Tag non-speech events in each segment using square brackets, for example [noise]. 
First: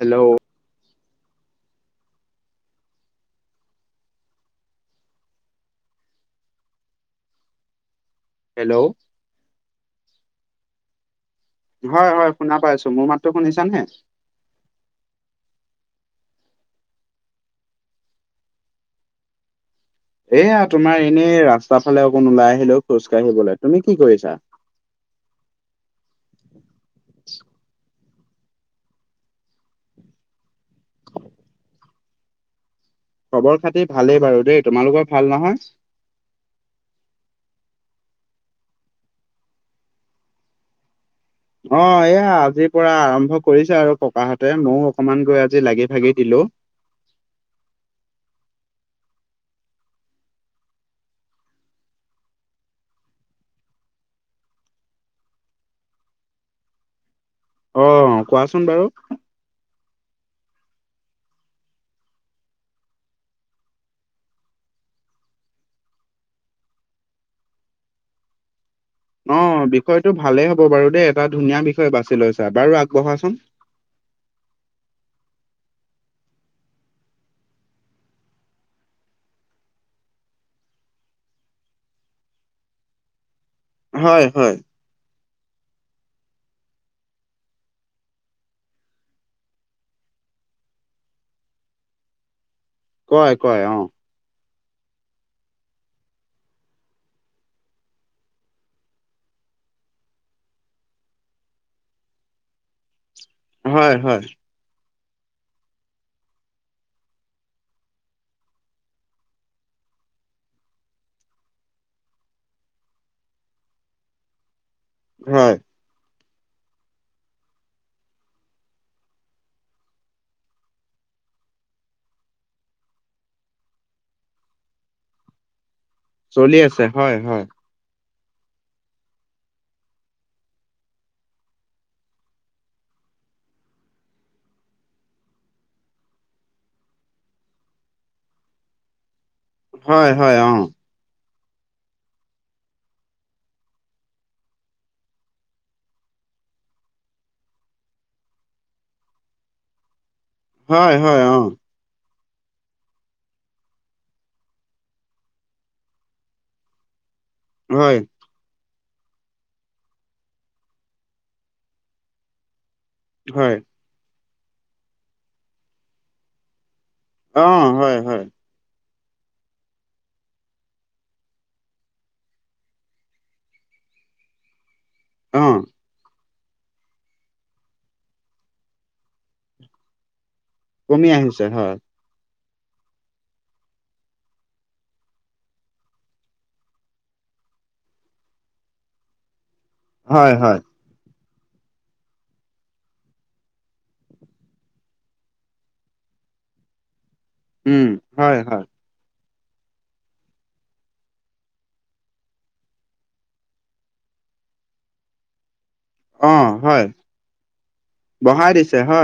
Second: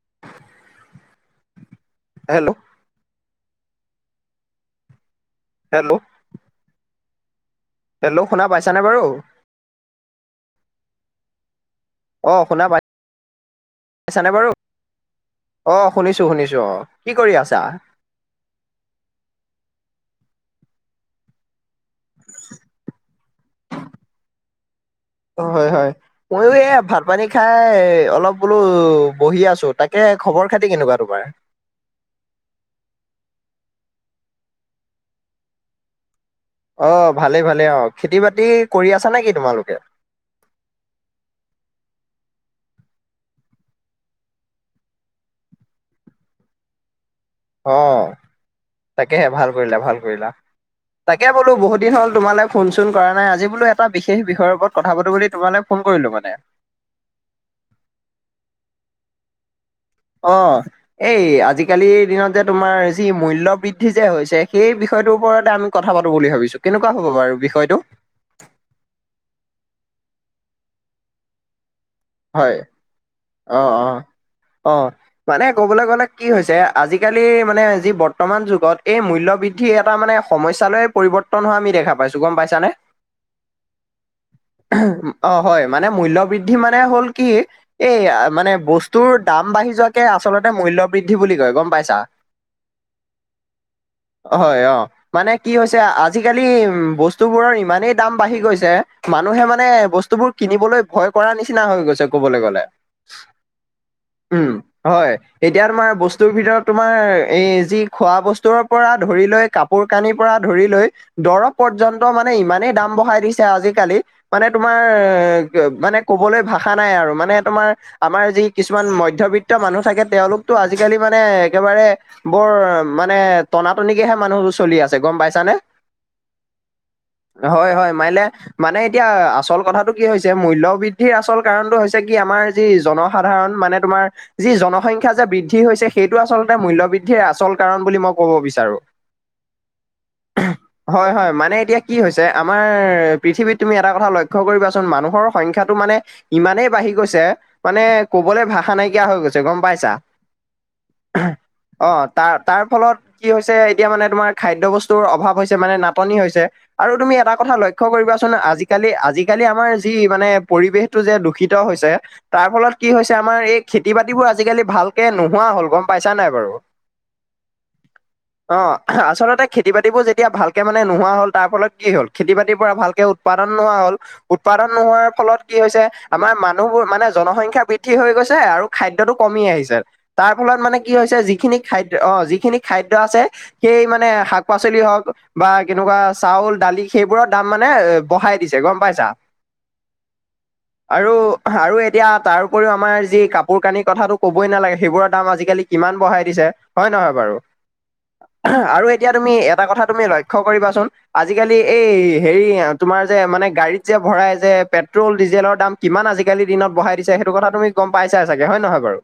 Hello, hello, hello, hello শুনা পাইছা hello নে বাৰু? হয় হয় শুনা পাইছো, মোৰ মাততো শুনিছা নে? শুনিছানে বাৰু? অ শুনিছো শুনিছো অ, কি কৰি আছা? এইয়া তোমাৰ এনেই ৰাস্তা ফালে অকণ উলাই আহিলো খোজ কাঢ়িবলে, তুমি কি কৰিছা? অঁ হয় হয়। মইয়ো এই ভাত পানী খায় অলপ বোলো বহি আছো, তাকে খবৰ খাতি কেনেকুৱা তোমাৰ? খবৰ খাতি ভালেই বাৰু দেই, তোমালোকৰ ভাল নহয়? অ ভালেই ভালেই অঁ, খেতি বাতি কৰি আছা নেকি তোমালোকে? অঁ এঅঁয়া আজিৰ পৰা আৰম্ভ কৰিছে আৰু ককাহঁতে, মইও অকমান গৈ আজি লাগি ভাগি দিলো। অঁ তাকেহে, ভাল কৰিলা ভাল কৰিলা। তাকে বোলো বহুত দিন হল তোমালে ফোন চোন কৰা নাই, আজি বোলো এটা বিশেষ বিষয়ৰ ওপৰত কথা পাতো বুলি তোমালে ফোন কৰিলো মানে। অঁ কোৱাচোন বাৰু। অঁ। এই আজিকালিৰ দিনত যে তোমাৰ যি মূল্য‌ বৃদ্ধি যে হৈছে, সেই বিষয়টোৰ ওপৰতে আমি কথা পাতো বুলি ভাবিছো, কেনেকুৱা হ'ব বাৰু বিষয়টো? অঁ বিষয়টো ভালেই হ'ব বাৰু দেই, এটা ধুনীয়া বিষয় বাছি লৈছা। বাৰু আগবঢ়াচোন। অঁ অঁ অঁ। মানে ক'বলৈ গ'লে কি হৈছে, আজিকালি মানে যি বৰ্তমান যুগত এই মূল্যবৃদ্ দ্ধি এটা মানে সমস্যালৈ পৰিৱৰ্তন হোৱা আমি দেখা পাইছো, গম পাইছানে? হয় হয়। অঁ হয়, মানে মূল্য বৃদ্ধি মানে হ'ল কি এই মানে বস্তুৰ দাম বাঢ়ি যোৱাকে আচলতে মূল্য বৃদ্ধি বুলি কয়, গম পাইছা? [inaudible] কয় কয় অঁ। হয় অঁ। মানে কি হৈছে, আজিকালি বস্তুবোৰৰ ইমানেই দাম বাঢ়ি গৈছে মানুহে মানে বস্তুবোৰ কিনিবলৈ ভয় কৰাৰ নিচিনা হৈ গৈছে, কবলে গলে। হয় হয়। উম হয়, এতিয়া তোমাৰ বস্তুৰ ভিতৰত তোমাৰ এই যি খোৱা বস্তুৰ পৰা ধৰি লৈ, কাপোৰ কানিৰ পৰা ধৰি লৈ দৰৱ পৰ্যন্ত মানে ইমানেই দাম বঢ়াই দিছে আজিকালি মানে তোমাৰ হয় এ মানে ক'বলৈ ভাষা নাই আৰু, মানে তোমাৰ আমাৰ যি কিছুমান মধ্যবিত্ত মানুহ থাকে তেওঁলোকতো আজিকালি মানে একেবাৰে বৰ মানে টনা নিকেহে মানুহবোৰ চলি আছে, গম পাইছানে? চলি আছে হয় হয় হয় মাৰিলে, মানে এতিয়া আচল কথাটো কি হৈছে মূল্যবৃ বৃদ্ধি আচল কাৰণটো হৈছে কি আমাৰ যি জনসাধাৰণ মানে তোমাৰ যি জনসংখ্যা যে বৃদ্ধি হৈছে সেইটো আচলতে মূল্য বৃদ্ধিৰ আচল কাৰণ বুলি মই কব বিচাৰো। [inaudible] হয় হয় অঁ। হয় হয় মানে এতিয়া কি হৈছে, আমাৰ পৃথিৱীত তুমি এটা কথা লক্ষ্য কৰিবাচোন মানুহৰ সংখ্যাত মানে ইমানেই বাঢ়ি গৈছে, মানে কবলৈ ভাষা নাইকীয়া হৈ গৈছে গম পাইছা। হয় হয় অঁ। অঁ তাৰ তাৰ ফলত কি হৈছে এতিয়া মানে তোমাৰ খাদ্য বস্তুৰ অভাৱ হৈছে মানে নাটনি হৈছে। আৰু তুমি এটা কথা লক্ষ্য হয় কৰিবাচোন আজিকালি আজিকালি আমাৰ যি মানে পৰিৱেশটো যে দূষিত হৈছে, তাৰ ফলত কি হৈছে আমাৰ হয় এই খেত তি বাতিবোৰ আজিকালি ভালকে নোহোৱা হ'ল, গম পাইছা নাই বাৰু? অঁ হয় হয়। অঁ আচলতে খেতি, বাতিবোৰ যেতিয়া ভালকে মানে নোহোৱা হ'ল, তাৰ ফলত কি হ'ল খেতি বাতিৰ পৰা ভালকে উৎ- পাদন নোহোৱা হ'ল, উৎপাদনৰ নোহোৱাৰ- ফলত কি অ', হৈছে? আমাৰ মানুহবোৰ মানে জনসংখ্যা বৃদ্ধি হৈ গৈছে আৰু খাদ্যতো কমি আহিছে। তাৰ ফলত মানে কি কমি হৈছে, আহিছে যিখিনি হয়, খাদ্য অ যিখিনি খাদ্য আছে- সেই মানে শাক পাচলি হওক বা কেনেকুৱা চাউল, দালি, সেইবোৰৰ দাম মানে এ বঢ়াই দিছে। তে গম পাইছা? হয় হয়। আৰু আৰু এতিয়া তাৰ উপৰিও আমাৰ যি কাপোৰ কানিৰ কথাটো ক'বই নালাগে, সেইবোৰৰ দাম আজিকালি- কিমান বঢ়াই দিছে হয় নহয় বাৰু? উম, হয়, হয়, আৰু এতিয়া তুমি এটা কথাত- তুমি লক্ষ্য কৰিবাচোন, - আজিকালি এই হেৰি তোমাৰ যে মানে গাড়ীত যে ভৰাই যে পেট্ৰল, ডিজেলৰ দাম- কিমান আজিকালি অ', দিনত হয়, বঢ়াই দিছে, সেইটো কথা তুমি গম পাইছা চাগে বঢ়াই হয় দিছে নহয় বাৰু?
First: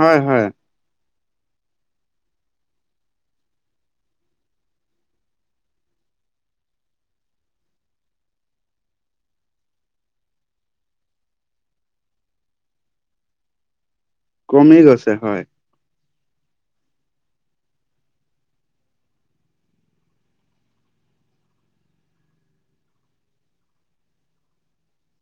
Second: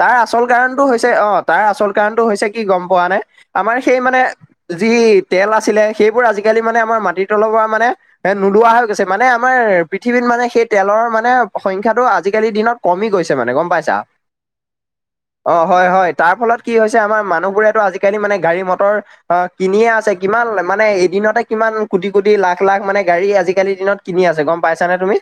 তাৰ হয়, আচল কাৰণ- টো হৈছে অঁ তাৰ আচল কাৰণটো হৈছে কি গম পোৱা নাই! আমাৰ সেই মানে- যি তেল আছিলে সেইবোৰ আজিকালি মানে আমাৰ মাটিৰ তলৰ পৰা মানে- এ নোলোৱা হৈ গৈছে, মানে আমাৰ- পৃথিৱীত মানে সেই তেলৰ মানে সংখ্যাটো আজিকালি দিনত কমি গৈছে মানে গম পাইছা? কমি গৈছে, হয়। অঁ হয় হয়, তাৰ ফলত কি হৈছে আমাৰ মানুহবোৰেতো আজিকালি মানে গাড়ী, মটৰ- অঁ কিনিয়ে আছে কিমান মানে এদিনতে কিমান কোটি -কোটি, লাখ- লাখ মানে গাড়ী আজিকালি দিনত কিনি আছে, গম- পাইছানে তুমি?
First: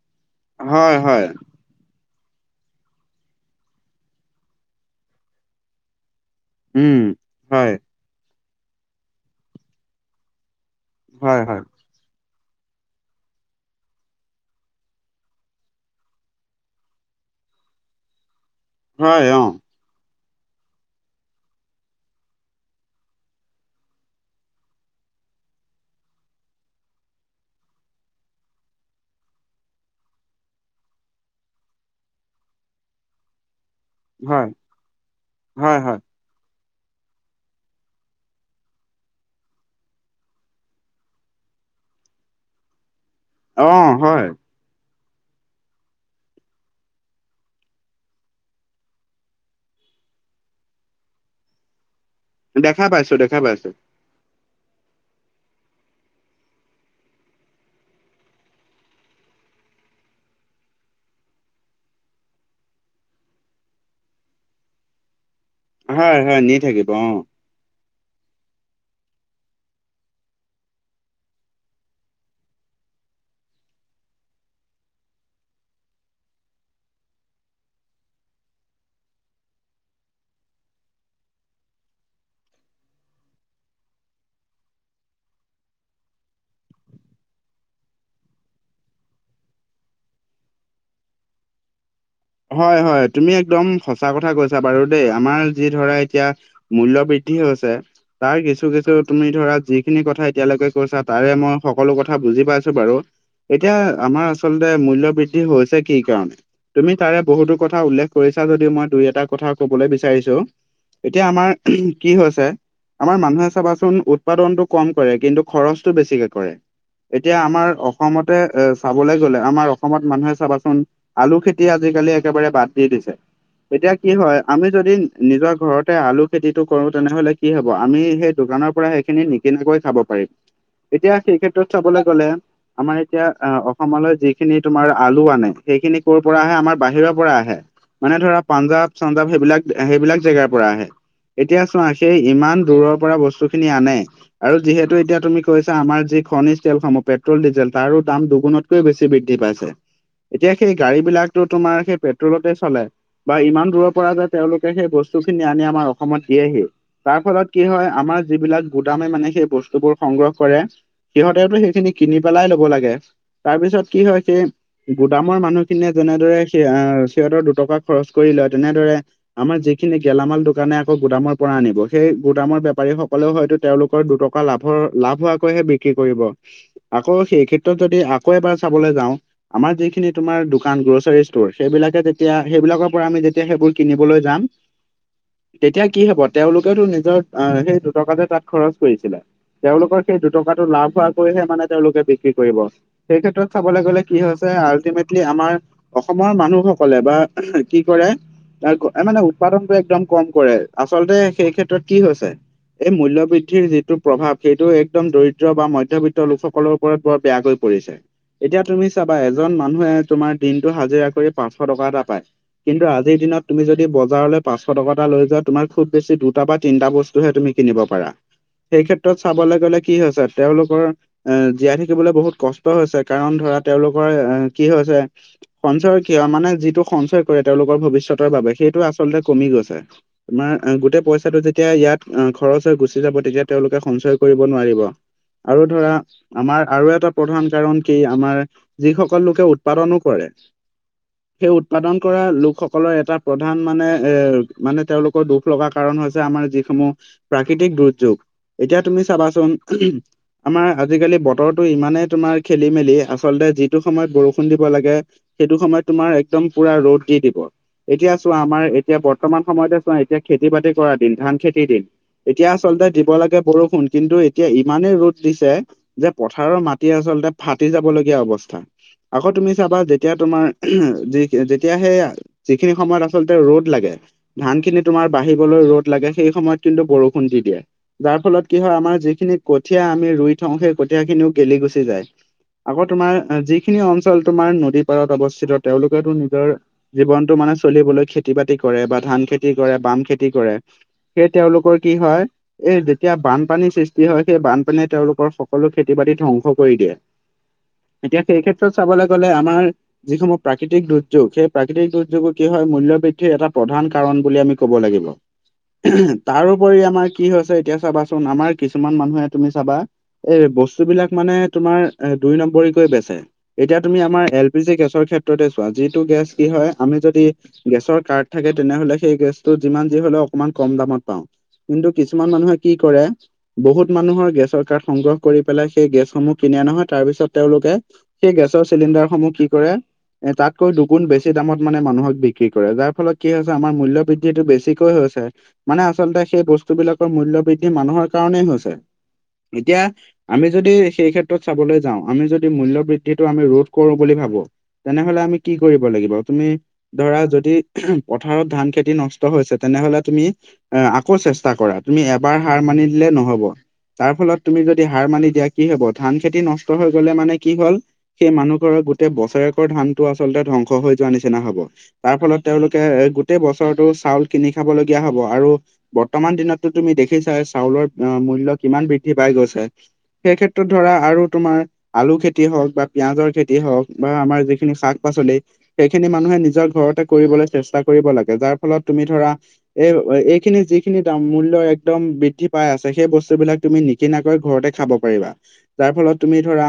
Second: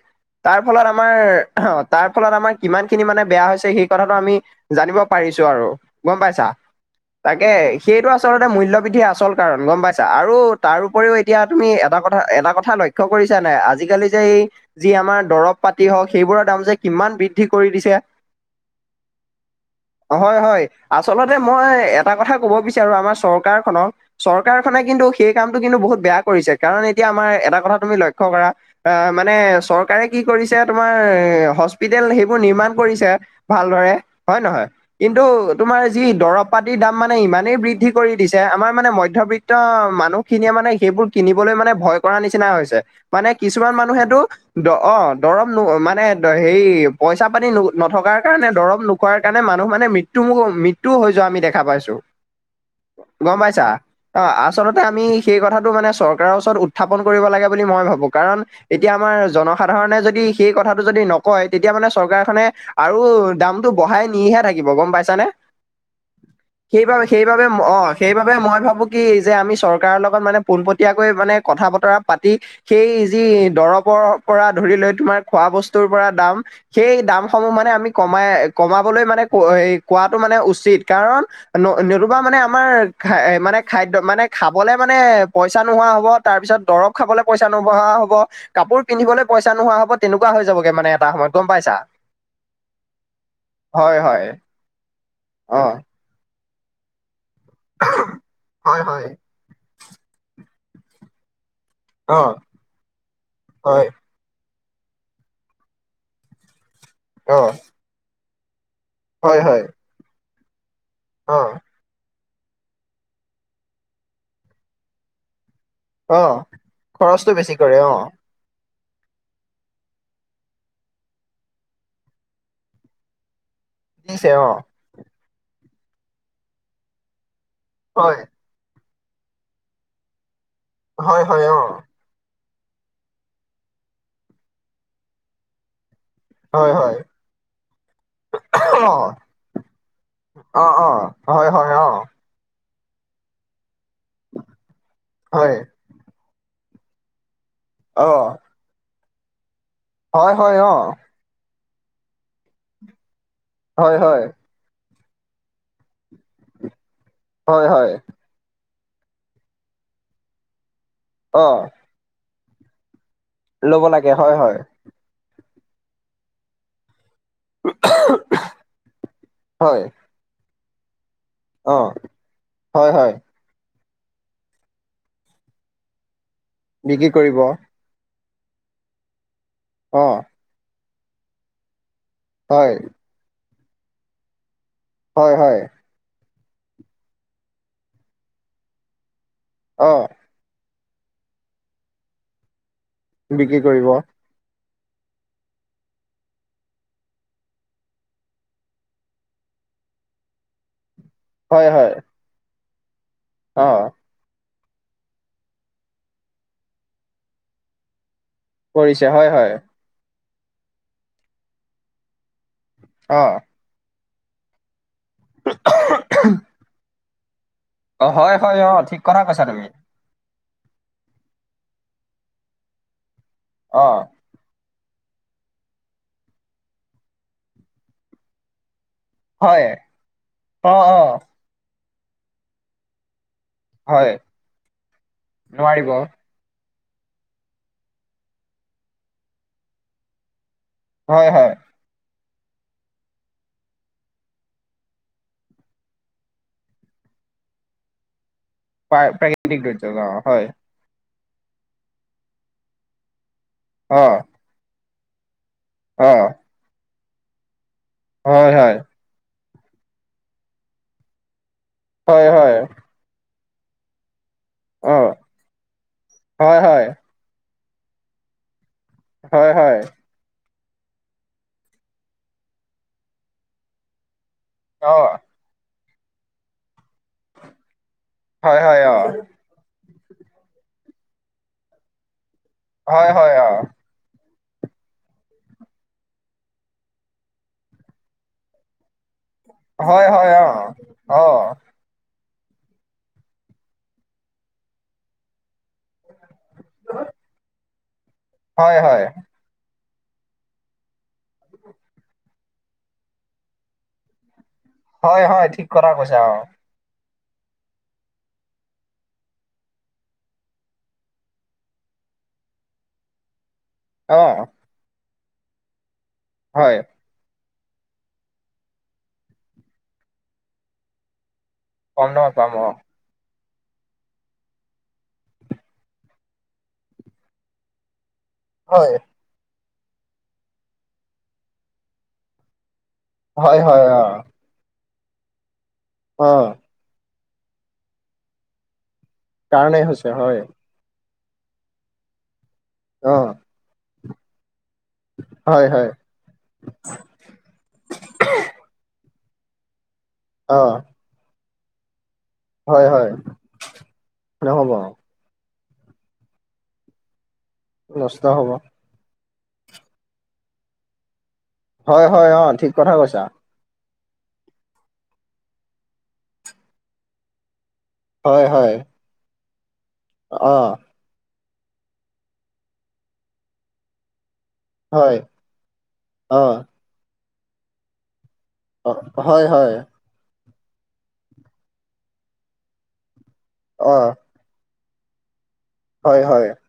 তাৰ ফলত হয়, হয়, আমাৰ- অঁ তাৰ ফলত আমাৰ কিমান খিনি মানে বেয়া হৈছে, সেই কথাটো আমি- জানিব পাৰিছো আৰু, গম পাইছাঁ। উম, তাকে, হয়। সেইটো আচলতে মূল্যবৃদ্ধিৰ আচল কাৰণ গম পাইছা। আৰু- তাৰ উপৰিও এতিয়া হয়, হয়, তুমি এটা কথা এটা কথা লক্ষ্য কৰিছা নাই আজিকালি- যে এই যি আমাৰ দৰব পাতি হওক সেইবোৰৰ দাম যে কিমান বৃদ্ধি কৰি দিছে। হয়, অঁ। হয় হয়, আচলতে মই এটা কথা ক'ব বিচাৰো আমাৰ চৰকাৰখনক, - চৰকাৰখনে কিন্তু সেই কামটো কিন্তু বহুত বেয়া কৰিছে, কাৰণ এতিয়া আমাৰ এটা কথা তুমি লক্ষ্য কৰা- আহ মানে চৰকাৰে কি কৰিছে তোমাৰ হস্পিতেল সেইবোৰ নিৰ্মাণ কৰিছে- ভালদৰে, হয় নহয়? কিন্তু হয়, তোমাৰ হয়, যি দৰৱ- পাতিৰ দাম মানে ইমানেই বৃদ্ধি কৰি দিছে আমাৰ মানে মধ্যত্ত মানুহখিনিয়ে মানে সেইবোৰ- কিনিবলৈ মানে ভয় কৰা নিচিনা হৈছে। মানে কিছুমান অ', হয়, মানুহেতো- দ অঁ দৰৱ ন মানে হেৰি পইচা পানী ন নথকাৰ কাৰণে দৰৱ নো- খোৱাৰ কাৰণে মানুহ মানে মৃত্যু মৃত্যু হৈ যোৱা আমি দেখা পাইছো। দেখা পাইছোঁ, গম দেখা পাইছাঁ। পাইছোঁ। অঁ আচলতে আমি সেই কথাটো মানে চৰকাৰৰ ওচৰত উত্থাপন কৰিব লাগে বুলি মই ভাবো। কাৰণ এতিয়া আমাৰ জনসাধাৰণে যদি সেই কথাটো যদি নকয়, তেতিয়া মানে চৰকাৰখনে- আৰু দামটো বঢ়াই নিহে থাকিব গম পাইছানে? হয়, হয়, নি থাকিব সেইবাবে অ'। সেইবাবে ম অঁ- সেইবাবে মই ভাবো কি যে আমি চৰকাৰৰ লগত মানে পোনপটীয়াকৈ মানে কথা বতৰা পাতি- সেই যি দৰৱৰ পৰা ধৰি লৈ তোমাৰ খোৱা বস্তুৰ পৰা দাম- সেই দামসমূহ মানে আমি কমাই কমাবলৈ মানে কোৱাটো মানে উচিত, কাৰণ- নতুবা মানে আমাৰ খ মানে খাদ্য মানে খাবলে মানে পইচা নোহোৱা হ'ব। তাৰ পিছত দৰৱ খাবলৈ পইচা নোহোৱা হ'ব। কাপোৰ পিন্ধিবলৈ পইচা নোহোৱা হ'ব তেনেকুৱা হৈ যাবগে মানে এটা সময়ত গম পাইছা। হয় হয় তুমি একদম হয় সঁচা হয় কথা কৈছা। বাৰু দেই আমাৰ অ যি ধৰা এতিয়া মূল্য বৃদ্ধি বৃদ্ধি হৈছে তাৰ কিছু- হয় কিছু হয় তুমি ধৰা যিখিনি কথা এতিয়ালৈকে কৈছা তাৰে মই সকলো কথা অ বুজি পাইছো বাৰু এতিয়া হয় আমাৰ আচলতে মূল্য বৃদ্ধি হৈছে কি কাৰণে। তুমি তাৰে অ বহুতো কথা উল্লেখ কৰিছা, যদিও মই দুই, এটা হয় কথা হয় ক'বলৈ বিচাৰিছো। এতিয়া অ আমাৰ কি হৈছে আমাৰ মানুহে চাবাচোন উৎপাদনতো কম কৰে। কিন্তু খৰচ অ বেছিকে কৰে। খৰচটো এতিয়া বেছি আমাৰ কৰে অ অসমত এ চাবলে গ'লে আমাৰ অসমত মানুহে চাবাচোন আলু খেতি আজিকালি একেবাৰে বাদ দি দিছে, এতিয়া কি দিছে হয় অ আমি যদি নিজৰ ঘৰতে আলু খেতিতো কৰো তেনেহলে কি হ'ব, আমি হয় সেই দোকানৰ পৰা সেইখিনি নিকিনাকৈ খাব পাৰিম? এতিয়া হয় সেই হয় অ ক্ষেত্ৰত চাবলৈ চাবলৈ গ'লে, আমাৰ এতিয়া অসমলৈ যিখিনি তোমাৰ আলু আনে, সেইখিনি কৰ পৰা আহে, হয় আমাৰ হয় বাহিৰৰ পৰা আহে। মানে ধৰা অ পাঞ্জাৱ-চাঞ্জাৱ সেইবিলাক- সেইবিলাক জেগাৰ পৰা আহে। এতিয়া হয়-হয়, চোৱা অহ সেই ইমান দূৰৰ পৰা বস্তু খিনি আনে আৰু যিহেতু এতিয়া তুমি হয় কৈছা, আমাৰ যি খনিজ তেলসমূহ পেট্ৰল, ডিজেল তাৰো অ দাম দুগুণত সেইটোৱে বেছি বৃদ্ধি পাইছে। হয় এতিয়া হয় অ সেই গাড়ী বিলাকোটো তোমাৰ সেই পেট্ৰলতে চলে। বা ইমান দূৰৰ হয় পৰা হয় যে তেওঁলোকে সেই বস্তু খিনি আনি, আমাৰ অসমত দিয়েহি। তাৰ ফলত কি হয়, আমাৰ যিবিলাক গুদামে মানে সেই বস্তুবোৰ সংগ্ৰহ কৰে। অ সিহঁতেতো সেইখিনি কিনি পেলাই ল'ব লাগে। তাৰ পিছত কি হয় সেই গুদামৰ মানুহখিনিয়ে যেনেদৰে সেই আহ সিহঁতৰ দুটকা খৰচ কৰি লয়, তেনেদৰে আমাৰ হয় যিখিনি গেলামাল দোকানে আকৌ গুদামৰ পৰা আনিব। অ সেই গুদামৰ হয় হয় বেপাৰীসকলেও হয়তো তেওঁলোকৰ দুটকা লাভৰ-লাভ হোৱাকৈহে বিক্ৰী কৰিব। বিক্ৰী আকৌ কৰিব সেই ক্ষেত্ৰত যদি আকৌ এবাৰ চাবলৈ যাওঁ, আমাৰ অ যিখিনি তোমাৰ কানগোচাৰেছৰ ষ্টোৰ, সেইবিলাকে তেতিয়া হয় সেইবিলাকৰ পৰা আমি যেতিয়া সেইবোৰ কিনিবলৈ যাম। হয় হয় তেতিয়া কি হ'ব, তেওঁলোকেওতো নিজৰ আহ সেই দুটকা তে তাত খৰচ কৰিছিলে। অ তেওঁলোকৰ সেই দুটকা টো লাভ হোৱাকৈহে মানে তেওঁলোকে বিক্ৰী কৰিব। সেই ক্ষেত্ৰত বিক্ৰী চাবলৈ কৰিব গ'লে কি হয় এই আল্টিমেটলি আমাৰ অসমৰ মানুহসকলে বাহ কি কৰে এই মানে উৎপাদনটো একদম কম কৰে। আচলতে সেই হয় ক্ষেত্ৰত হয় কি হৈছে, এই মূল্য বৃদ্ধিৰ অ যিটো প্ৰভাৱ, সেইটো একদম দৰিদ্ৰ বা মধ্যবিত্ত লোকসকলৰ ওপৰত বৰ বেয়াকৈ পৰিছে। এতিয়া তুমি কৰিছে চাবা হয় এজন হয় মানুহে তোমাৰ দিনটো হাজিৰা কৰি পাঁচশ টকা এটা পায়। কিন্তু আজিৰ অ দিনত তুমি যদি বজাৰলৈ পাঁচশ টকা এটা লৈ যোৱা, তোমাৰ খুব বেছি দুটা বা তিনিটা বস্তু টোহে তুমি কিনিব অ পাৰা। হয় হয় অ ঠিক সেইক্ষেত্ৰত কথা কৈছা চাবলৈ তুমি গ'লে কি হৈছে তেওঁলোকৰ এ জীয়াই থাকিবলৈ বহুত কষ্ট হৈছে। কাৰণ ধৰা অ তেওঁলোকৰ এ কি হৈছে সঞ্চয় কিয় মানে যিটো সঞ্চয় কৰে তেওঁলোকৰ ভৱিষ্যতৰ বাবে সেইটো আছে। আচলতে কমি হয় গৈছে, তোমাৰ অ অ গোটেই পইচাটো যেতিয়া ইয়াত খৰচ হৈ গুচি যাব তেতিয়া তেওঁলোকে হয় সঞ্চয় কৰিব নোৱাৰিব। আৰু নোৱাৰিব ধৰা আমাৰ আৰু এটা প্ৰধান কাৰণ কি আমাৰ যিসকল লোকে উৎপাদনো কৰে। হয় সেই হয় উৎ উৎপাদন কৰা লোকসকলৰ এটা প্ৰধান মানে এ মানে তেওঁলোকৰ দুখ লগা কাৰণ হৈছে আমাৰ যিসমূহ প্ৰাকৃতিক দুৰ্যোগ। এতিয়া প্ৰা তুমি চাবাচোন প্ৰাকৃতিক দুৰ্যোগ অ হয় আমাৰ আজিকালি বতৰত টো ইমানেই তোমাৰ খেলি-মেলি আচলতে যিটো অ সময়ত বৰষুণ দিব লাগে, সেইটো সময়ত তোমাৰ একদম অ পুৰা ৰ'দ দি দিব। এতিয়া চোৱা হয় আমাৰ হয় এতিয়া বৰ্তমান সময়তে চোৱা এতিয়া খেতি-বাতি কৰা দিন, ধান খেতিৰ দিন হয় এতিয়া হয় আচলতে দিব লাগে বৰষুণ, কিন্তু এতিয়া ইমানেই অ ৰ'দ দিছে যে পথাৰৰ হয় মাটি হয় আচলতে ফাটি যাবলগীয়া অৱস্থা। আকৌ তুমি হয় চাবা হয় যেত তিয়া তোমাৰ, যি যেতিয়া সেই যিখিনি সময়ত আচলতে ৰ'দ লাগে ধান খিনি অ তোমাৰ বাঢ়িবলৈ ৰ'দ লাগে, সেই সময়ত কিন্তু বৰষুণ দি দিয়ে। যাৰ ফলত কি হয়, আমাৰ যিখিনি কঠীয়া আমি ৰুই থওঁ, সেই কঠীয়া খিনিও গেলি পচি যায়। আকৌ হয় তোমাৰ, আ হয় অ যিখিনি অঞ্চল তোমাৰ নদীত পৰত অৱস্থিত তেওঁলোকেতো নিজৰ জীৱনটো মানে চলিবলৈ খেতি-বাতি কৰে বা ধান খেত তি কৰে, বাম হয় খেতি হয় কৰে। অ অ সেই তেওঁলোকৰ কি হয় এই যেতিয়া বানপানীৰ সৃষ্টি হয়, সেই বানপানীয়ে তেওঁলোকৰ সকলো খেতি-বাতি ধ্বংস কৰি দিয়ে। এতিয়া সেই হয় ক্ষেত্ৰত হয় চাবলে গ'লে আমাৰ যিসমূহ প্ৰাকৃতিক দুৰ্যোগ সেই প্ৰাকৃতিক দুৰ্যোগো কি হয় মূল্য বৃদ্ধিৰ এটা প্ৰধান কাৰণ বুলি আমি কব লাগিব হয় হয় ঠিক কথা কৈছা অ তাৰো উপৰি আমাৰ কি হৈছে এতিয়া চাবাচোন আমাৰ কিছুমান মানুহে তুমি চাবা এই বস্তু বিলাক মানে তোমাৰ এ দুই নম্বৰীকৈ বেচে এতিয়া তুমি অ আমাৰ এল পি জি গেছৰ ক্ষেত্ৰতে চোৱা যিটো গেছ কি হয় আমি যদি গেছৰ কাৰ্ড থাকে তেনেহলে সেই গেছটো যিমান যি হলও অকমান কম দামত পাওঁ কিন্তু কম কিছুমান দামত পাম মানুহে অ কি কৰে বহুত মানুহৰ গেছৰ কাৰ্ড সংগ্ৰহ কৰি পেলাই সেই গেছসমূহ কিনে নহয় তাৰ পিছত তেওঁলোকে সেই গেছৰ হয় চিলিণ্ডাৰসমূহ কি কৰে এ তাতকৈ দুগুণ বেছি দামত মানে মানুহক বিক্ৰী কৰে যাৰ ফলত কি হৈছে হয় আমাৰ হয় অ মূল্যবৃদ দ্ধিটো বেছিকৈ হৈছে মানে আচলতে অ সেই বচ স্তু বিলাকৰ মূল্য বৃদ্ধি মানুহৰ কাৰণেই হৈছে এতিয়া কাৰণেই হৈছে হয় আমি যদি সেই ক্ষেত ত্ৰত চাবলৈ যাওঁ আমি যদি মূল্য অ বৃদ্ধিটো আমি ৰোধ কৰো বুলি ভাবো তেনেহলে আমি কি হয় কৰিব হয় লাগিব তুমি ধৰা যদি পথাৰত ধান খেতি নষ্ট হৈছে তেনেহলে তুমি অ এ আকৌ চেষ্টা কৰা তুমি এবাৰ হাৰ মানি হয় হয় দিলে নহব তাৰ ফলত তুমি নহ'ব যদি সাৰ মানি দিয়া কি হব ধান খেতি নষ্ট হৈ গ'লে মানে কি হ'ল নষ্ট সেই হ'ব মানুহ ঘৰৰ গোটেই বছ ছৰেকৰ ধানটো আচলতে ধংস হৈ যোৱা নিচিনা হব হয় তাৰ হয় ফলত অ ঠিক তেওঁলোকে কথা এ কৈছা গোটেই বছৰতো চাউল কিনি খাবলগীয়া হ'ব আৰু বৰ্তমান দিনততো তুমি দেখিছাই চাউলৰ অ হয় মূল্য হয় কিমান বৃদ দ্ধি পাই গৈছে সেই অ ক্ষেত্ৰত ধৰা আৰু তোমাৰ আলু খেতি হওক বা পিয়াজৰ খেতি হওক বা আমাৰ যিখিনি শাক হয় পাচলি সেইখিনি মানুহে অ নিজৰ ঘৰতে কৰিবলৈ চেষ্টা কৰিব লাগে যাৰ ফলত অ তুমি ধৰা হয় হয় এই অ এইখিনি যিখিনি দাম মূল্য একদম বৃদ্ধি পাই আছে সেই বস্তু বিলাক তুমি অ নিকিনা কৈ ঘৰতে খাব পাৰিবা যাৰ ফলত হয় তুমি হয় ধৰা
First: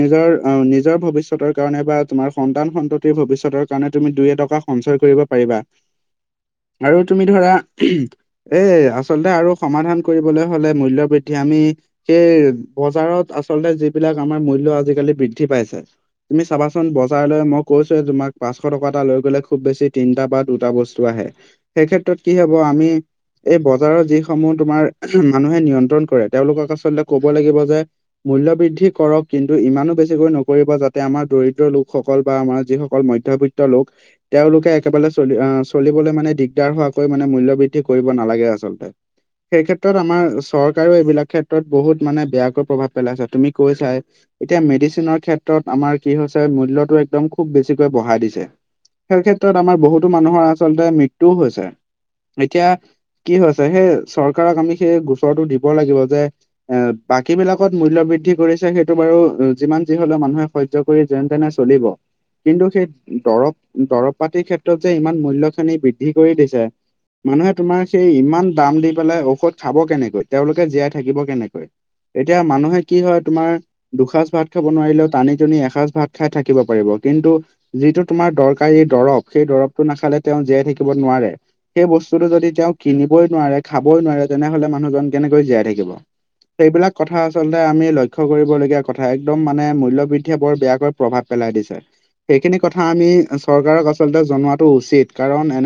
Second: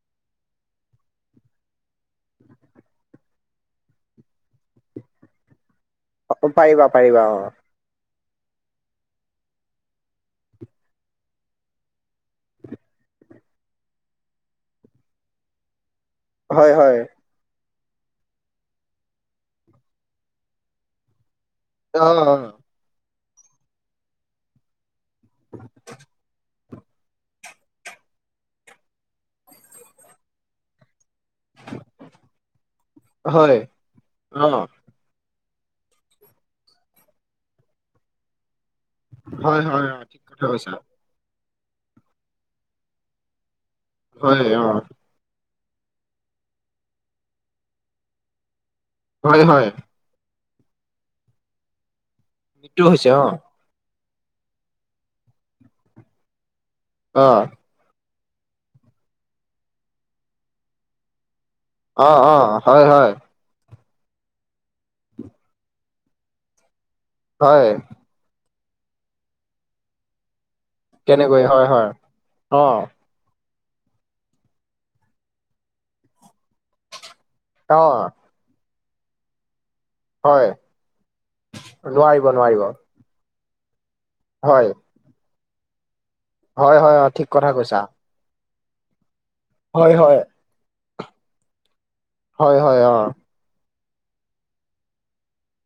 নিজৰ অ নিজৰ ভৱিষ্যতৰ কাৰনে বা তোমাৰ সন্তান সন্ততিৰ ভিষ্যতৰ কাৰণে তুমি দুই এটকা সঞ্চয় কৰিব পাৰিবা পাৰিবা আৰু পাৰিবা তুমি অ ধৰা এ আচলতে আৰু সমাধান কৰিবলৈ হলে মূল্য বৃদ্ধি আমি সেই বজাৰত আচলতে যিবিলাক আমাৰ মূল্য আজিকালি বৃদ্ধি পাইছে তুমি হয় চাবাচোন হয় বজাৰ লৈ মোক কৈছোয়ে তোমাক পাঁচশ টকা এটা লৈ গ'লে খুব বেছি তিনটা বা দুটা বস্তু আহে সেই অ ক্ষেত্ৰত কি হব আমি এই বজাৰৰ যিসমূহ তোমাৰ মানুহে নিয়ন্ত্ৰণ কৰে তেওঁলোকক আচলতে ক'ব লাগিব যে মূল্য বৃদ্ধি কৰক কিন্তু ইমানো বেছিকৈ নকৰিব যাত তে আমাৰ দৰিদ্ৰ লোকসকল বা আমাৰ যিসকল হয় মধ্যবিত্ত লোক অ তেওঁলোকে একেবালে চলি আঁহ চলিবলৈ মানে দিগদাৰ হোৱাকৈ মানে মূল্য বৃদ্ধি কৰিব নালাগে আচলতে। হয় সেই হয় ক্ষেত্ৰত অ ঠিক আমাৰ কথা কৈছা চৰকাৰেও এইবিলাক ক্ষেত্ৰ- তত বহুত মানে বেয়াকৈ প্ৰভাৱ পেলাইছে তুমি কৈছাই, হয় এতিয়া অ মেডিচেনৰ ক্ষেত- আমাৰ কি হৈছে মূল্যতো একদম খুব বেছিকৈ বঢ়াই দিছে, সেই হয় ক্ষেত্ৰত হয় আমাৰ বহুত- টো মানুহৰ আচলতে মৃত্যুও হৈছে, এতিয়া মৃত্যু হৈছে অ কি হৈছ- সেই চৰকাৰক আমি সেই গোচৰটো দিব লাগিব যে এ অ বাকী বিলাকত- মূল্য বৃদ্ধি কৰিছে সেইটো বাৰু যিমান যি হলেও মানুহে- ধায্য কৰি যেন তেনে চলিব, অ অ কিন্তু হয় সেই হয় দৰৱ- দৰব পাতিৰ ক্ষেত্ৰত যে ইমান মূল্য় খানি বৃদ্ধি কৰি দিছে, মানুহে হয় তোমাৰ সেই ইমান- দাম দি পেলাই ঔষধ খাব কেনেকৈ? তেওঁলোকে জীয়াই- থাকিব তেনেকৈ কেনেকৈ? হয় হয় এতিয়া অ মানুহে কি হয় তোমাৰ দুসাজ ভাত খাব নোৱাৰিলেও- টানি টোনি এসাজ ভাত খাই থাকিব পাৰিব, কিন্তু অ যিটো তোমাৰ দৰকাৰ দৰব সেই দৰৱ- টো নাখালে তেওঁ হয় জীয়াই থাকিব নোৱাৰে, সেই নোৱাৰিব বস্তুটো যদি নোৱাৰিব তেওঁ কিনিবই নোৱাৰে খাবই নোৱাৰে- তেনেহলে হয় মানুহজন কেনেকৈ জীয়াই থাকিব? হয় সেইবিলাক হয় অ কথা ঠিক আচলতে কৈছা আমি লক্ষ- ক্ষ্য কৰিবলগীয়া কথা, একদম মানে হয় হয় মূল্যয়বৃদ্ধিয়ে বৰ বেয়াকৈ প্ৰভাৱ পেলাই দিছে। সেইখিনি হয় কথা হয় অ আমি চৰকাৰক আচলতে জনোৱাটো উচিত, কাৰণ এনে-